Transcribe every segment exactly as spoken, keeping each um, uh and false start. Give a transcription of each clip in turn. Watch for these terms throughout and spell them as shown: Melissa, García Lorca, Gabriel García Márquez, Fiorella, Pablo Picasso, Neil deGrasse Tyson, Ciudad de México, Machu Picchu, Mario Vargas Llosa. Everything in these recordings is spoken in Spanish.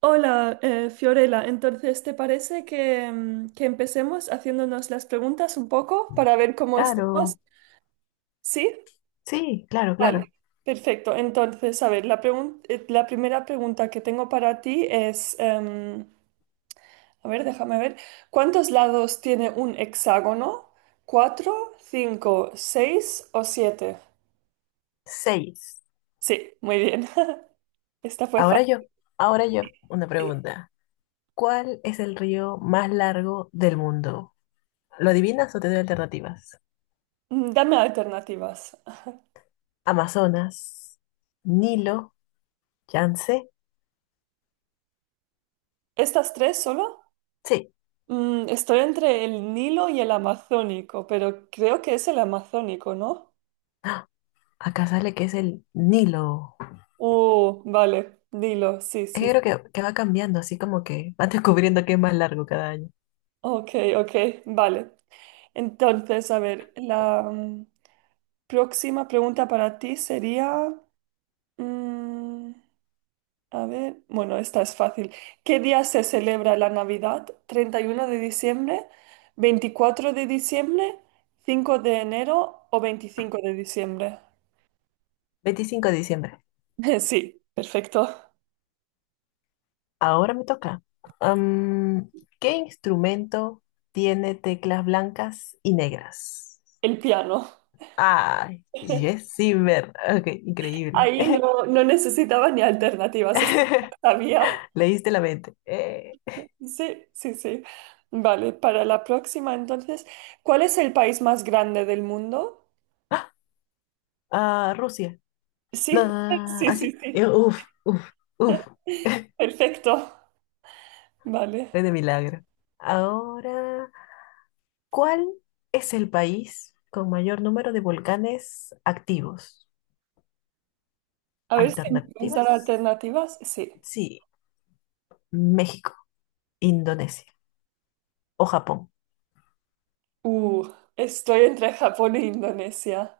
Hola, eh, Fiorella. Entonces, ¿te parece que, mm, que empecemos haciéndonos las preguntas un poco para ver cómo estamos? Claro, ¿Sí? sí, claro, Vale, claro. perfecto. Entonces, a ver, la pregun- eh, la primera pregunta que tengo para ti es, em, a ver, déjame ver, ¿cuántos lados tiene un hexágono? ¿Cuatro, cinco, seis o siete? Seis. Sí, muy bien. Esta fue Ahora fácil. yo, ahora yo, una pregunta. ¿Cuál es el río más largo del mundo? ¿Lo adivinas o te doy alternativas? Mm, Dame alternativas. Amazonas, Nilo, Yangtze. ¿Estas tres solo? Sí. Mm, estoy entre el Nilo y el Amazónico, pero creo que es el Amazónico, ¿no? ¡Ah! Acá sale que es el Nilo. Uh, vale, Nilo, sí, Es que sí. creo que, que va cambiando, así como que va descubriendo que es más largo cada año. Ok, ok, vale. Entonces, a ver, la mm, próxima pregunta para ti sería, mm, a ver, bueno, esta es fácil. ¿Qué día se celebra la Navidad? ¿Treinta y uno de diciembre, veinticuatro de diciembre, cinco de enero o veinticinco de diciembre? Veinticinco de diciembre. Sí, perfecto. Ahora me toca. Am, ¿Qué instrumento tiene teclas blancas y negras? El piano. Ay, Yes Zimmer. Ok, increíble. Ahí no, no necesitaba ni alternativas, es- sabía. Leíste la mente. Eh, Sí, sí, sí. Vale, para la próxima entonces, ¿cuál es el país más grande del mundo? ah, Rusia. Sí, No, sí, sí, ¿así? sí. Eh, Uf, uf, uf. Perfecto. Vale. Fue de milagro. Ahora. ¿Cuál es el país con mayor número de volcanes activos? A ver si me puedes dar Alternativas. alternativas. Sí. Sí, México, Indonesia o Japón. Uh, Estoy entre Japón e Indonesia.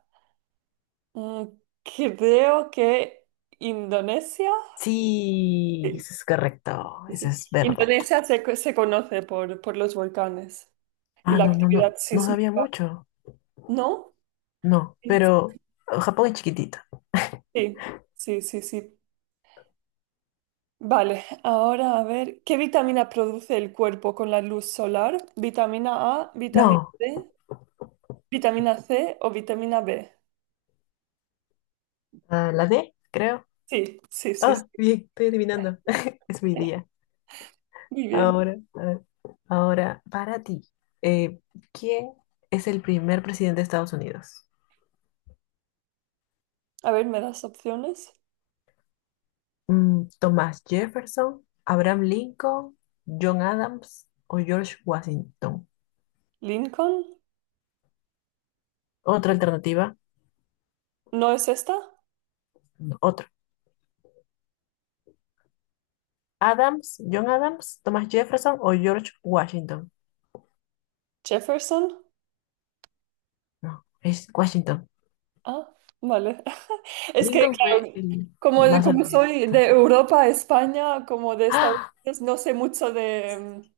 Mm, Creo que Indonesia. Sí, Sí, eso es correcto, eso sí. es verdad. Indonesia se, co- se conoce por, por los volcanes. Y Ah, la no, no, no, actividad no sabía sísmica, mucho. ¿no? No, pero eh, Japón es chiquitito. Sí, sí, sí, sí. Vale, ahora a ver, ¿qué vitamina produce el cuerpo con la luz solar? ¿Vitamina A, vitamina No, D, vitamina C o vitamina B? ah, la D, creo. Sí, sí, sí, sí. Ah, bien, estoy adivinando. Es mi día. Muy bien. Ahora, a ver, ahora, para ti, eh, ¿quién es el primer presidente de Estados Unidos? A ver, ¿me das opciones? Mm, Thomas Jefferson, Abraham Lincoln, John Adams o George Washington. ¿Lincoln? Otra alternativa, ¿No es esta? no, otro. Adams, John Adams, Thomas Jefferson o George Washington. ¿Jefferson? No, es Washington. Ah, vale. Es que, Lincoln fue claro, el como, más como soy de honesto. Europa, España, como de Estados Ah, Unidos, no sé mucho de, mm,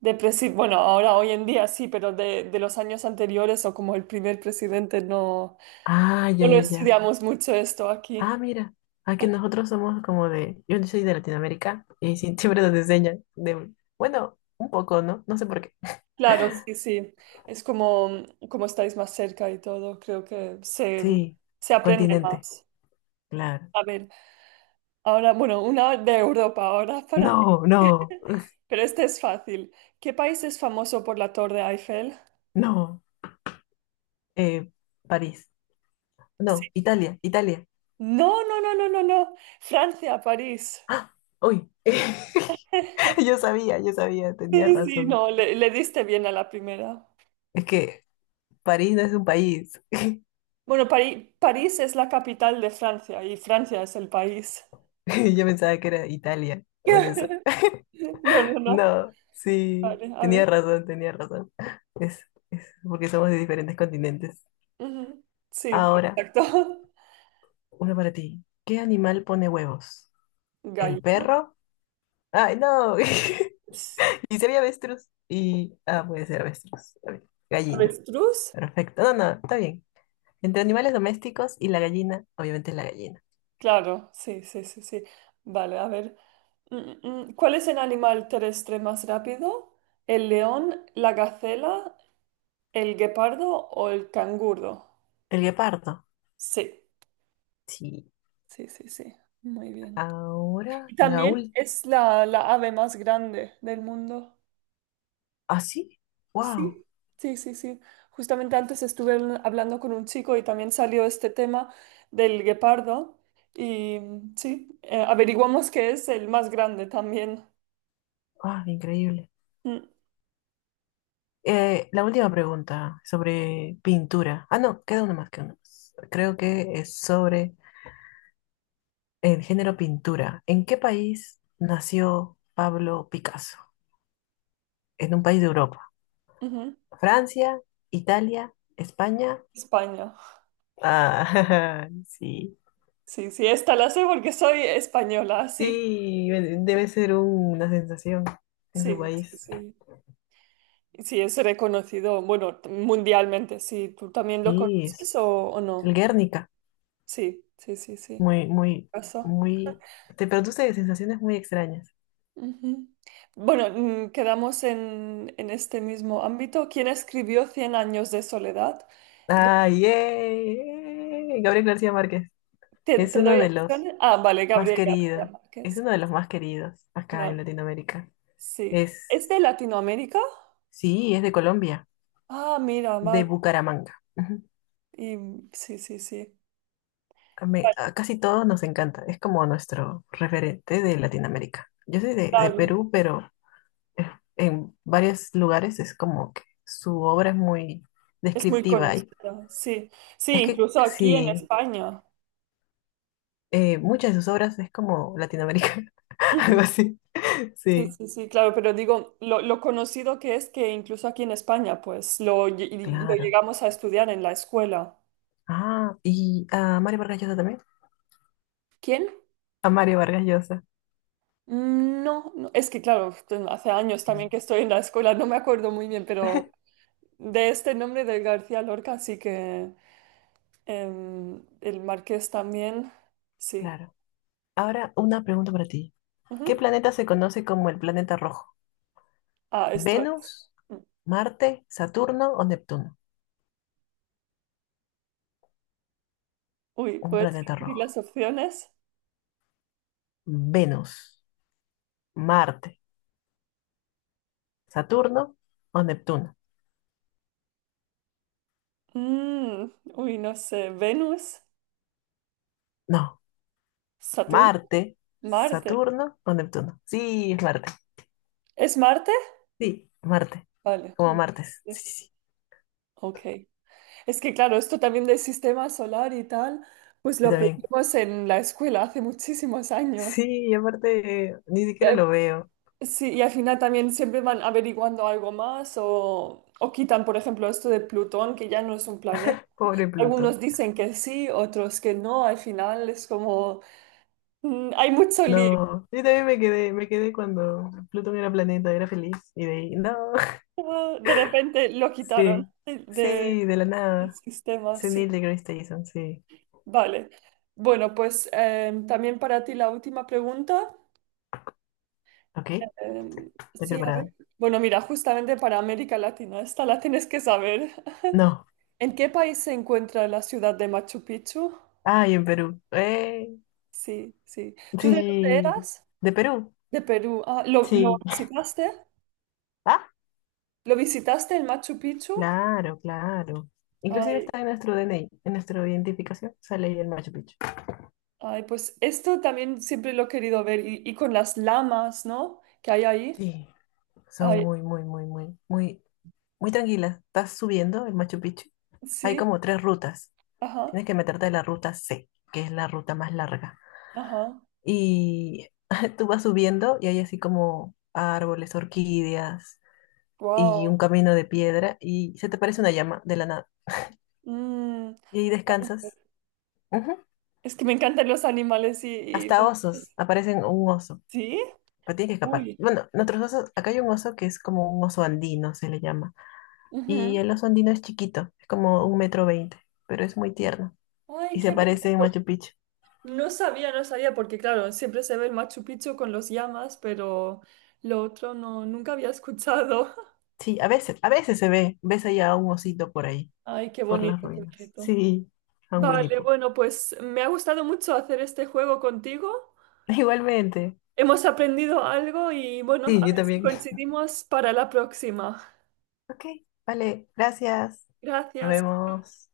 de presi- Bueno, ahora hoy en día sí, pero de, de los años anteriores o como el primer presidente no, ah, ya, no lo ya, ya. estudiamos mucho esto aquí. Ah, mira. Aquí nosotros somos como de, yo no soy de Latinoamérica y sí, siempre nos enseñan de, bueno, un poco, ¿no? No sé por qué. Claro, sí, sí. Es como, como estáis más cerca y todo, creo que se, Sí, se aprende continente, más. claro. A ver, ahora, bueno, una de Europa, ahora para ti. No, no. Pero este es fácil. ¿Qué país es famoso por la Torre Eiffel? No, eh, París. Sí. No, Italia, Italia. No, no, no, no, no, no. Francia, París. ¡Ah! ¡Uy! Yo sabía, yo sabía, tenía Sí, sí, razón. no, le, le diste bien a la primera. Es que París no es un país. Bueno, Pari- París es la capital de Francia y Francia es el país. Yo pensaba que era Italia, por eso. No, no, no. No, sí, Vale, a tenía ver. razón, tenía razón. Es, es porque somos de diferentes continentes. Ujú. Sí, Ahora, exacto. uno para ti. ¿Qué animal pone huevos? ¿El Gallina. perro? ¡Ay, no! Y sería avestruz. Y, ah, puede ser avestruz. Está bien. Gallina. Avestruz. Perfecto. No, no, está bien. Entre animales domésticos y la gallina, obviamente es la gallina. Claro, sí, sí, sí, sí. Vale, a ver. Mm, mm, ¿Cuál es el animal terrestre más rápido? ¿El león, la gacela, el guepardo o el canguro? El guepardo. Sí, Sí. sí, sí, sí. Muy bien. Ahora, Y la también última. es la, la ave más grande del mundo. ¿Ah, sí? ¡Wow! Sí, sí, sí, sí. Justamente antes estuve habl- hablando con un chico y también salió este tema del guepardo. Y mm, sí, eh, averiguamos que es el más grande también. ¡Ah, increíble! Mm, Eh, la última pregunta sobre pintura. Ah, no, queda una más, queda una más. Creo que es sobre el género pintura. ¿En qué país nació Pablo Picasso? En un país de Europa. ujú. ¿Francia, Italia, España? España. Ah, sí. Sí, sí, esta la sé porque soy española, sí, Sí, debe ser una sensación en su sí, sí, país. sí. Sí, es reconocido, bueno, t- mundialmente, sí. ¿Tú también lo Sí, conoces es o, o el no? Guernica. Sí, sí, sí, sí. Muy, muy, Pasó. muy. Te produce sensaciones muy extrañas. Ujú. Bueno, mm, quedamos en, en este mismo ámbito. ¿Quién escribió Cien años de soledad? Ga- ¡Ah, yay! Gabriel García Márquez. ¿Te, Es te uno doy de los opciones? Ah, vale, más Gabriel García queridos. Es Márquez. uno de los más queridos acá en Claro, Latinoamérica. sí. ¿Es Es, de Latinoamérica? sí, es de Colombia, Ah, mira, de vale. Bucaramanga. Y, sí, sí, sí. A, me- Vale, a casi todos nos encanta, es como nuestro referente de Latinoamérica. Yo soy de, de claro. Perú, pero eh, en varios lugares es como que su obra es muy Es muy descriptiva. Y conocido, sí. Sí, es que incluso aquí en sí, España. eh, muchas de sus obras es como Latinoamérica, Ujú. algo así. Sí, Sí, sí, sí, claro, pero digo, lo, lo conocido que es que incluso aquí en España, pues lo, lle- lo claro. llegamos a estudiar en la escuela. Ah, y a Mario Vargas Llosa también. ¿Quién? A Mario Vargas Llosa, Mm, No, no, es que claro, hace años también sí, que estoy en la escuela, no me acuerdo muy bien, pero de este nombre de García Lorca sí que em, el Marqués también, sí. claro. Ahora una pregunta para ti. ¿Qué Ujú. planeta se conoce como el planeta rojo? Ah, esto es. Venus, mm, Marte, Saturno o Neptuno. Uy, Un ¿puedes planeta repetir las rojo. opciones? Venus, Marte, Saturno o Neptuno. Mm, Uy, no sé. Venus, No, Saturno, Marte, Marte. Saturno o Neptuno. Sí, es Marte. ¿Es Marte? Sí, Marte. Vale. Como martes. Sí, Marte. sí, sí. Ok. Es que claro, esto también del sistema solar y tal, pues Yo lo también. aprendimos en la escuela hace muchísimos años. Sí, y aparte ni Y siquiera lo al, veo. sí, y al final también siempre van averiguando algo más o, o quitan, por ejemplo, esto de Plutón, que ya no es un planeta. Pobre Algunos Plutón. dicen que sí, otros que no. Al final es como, mm, hay mucho lío. No, yo también me quedé, me quedé cuando Plutón era planeta, era feliz. Y de ahí, no. Ah, de repente lo quitaron Sí, de- de- sí, de la del nada. sistema, Sí, sí. Neil deGrasse Tyson, sí. Vale. Bueno, pues em, también para ti la última pregunta. Ok, Em, estoy Sí, a preparada. ver. Bueno, mira, justamente para América Latina, esta la tienes que saber. No. ¿En qué país se encuentra la ciudad de Machu Picchu? Ay, en Perú. Eh, Sí, sí. ¿Tú de dónde sí. eras? ¿De Perú? De Perú. Ah, ¿lo, lo Sí. visitaste? Ah, ¿Lo visitaste en Machu Picchu? claro, claro. Inclusive Ay, está en nuestro D N I, en nuestra identificación, sale ahí el Machu Picchu. ay, pues esto también siempre lo he querido ver y, y con las lamas, ¿no? Que hay ahí. Sí, son Ay, muy, muy, muy, muy, muy, muy tranquilas. Estás subiendo el Machu Picchu. Hay sí, como tres rutas. ajá, Tienes que meterte en la ruta ce, que es la ruta más larga. ajá, Y tú vas subiendo y hay así como árboles, orquídeas, y un wow. camino de piedra y se te aparece una llama de la nada. Mm, Y ahí Ay, descansas. Ujú. es que me encantan los animales y, y Hasta los- osos, aparecen un oso, ¿Sí? pero tienes que escapar. Uy. Bueno, nuestros osos, acá hay un oso que es como un oso andino, se le llama. Y Ujú. el oso andino es chiquito, es como un metro veinte, pero es muy tierno. Ay, Y se qué aparece en bonito. Machu Picchu. No sabía, no sabía, porque claro, siempre se ve el Machu Picchu con los llamas, pero lo otro no, nunca había escuchado. Sí, a veces, a veces se ve, ves allá a un osito por ahí, Ay, qué por las bonito, qué ruinas. bonito. Sí, a un Winnie Vale, Pooh. bueno, pues me ha gustado mucho hacer este juego contigo. Igualmente. Hemos aprendido algo y bueno, a Sí, yo ver si también. coincidimos para la próxima. Ok, vale, gracias. Nos Gracias. vemos.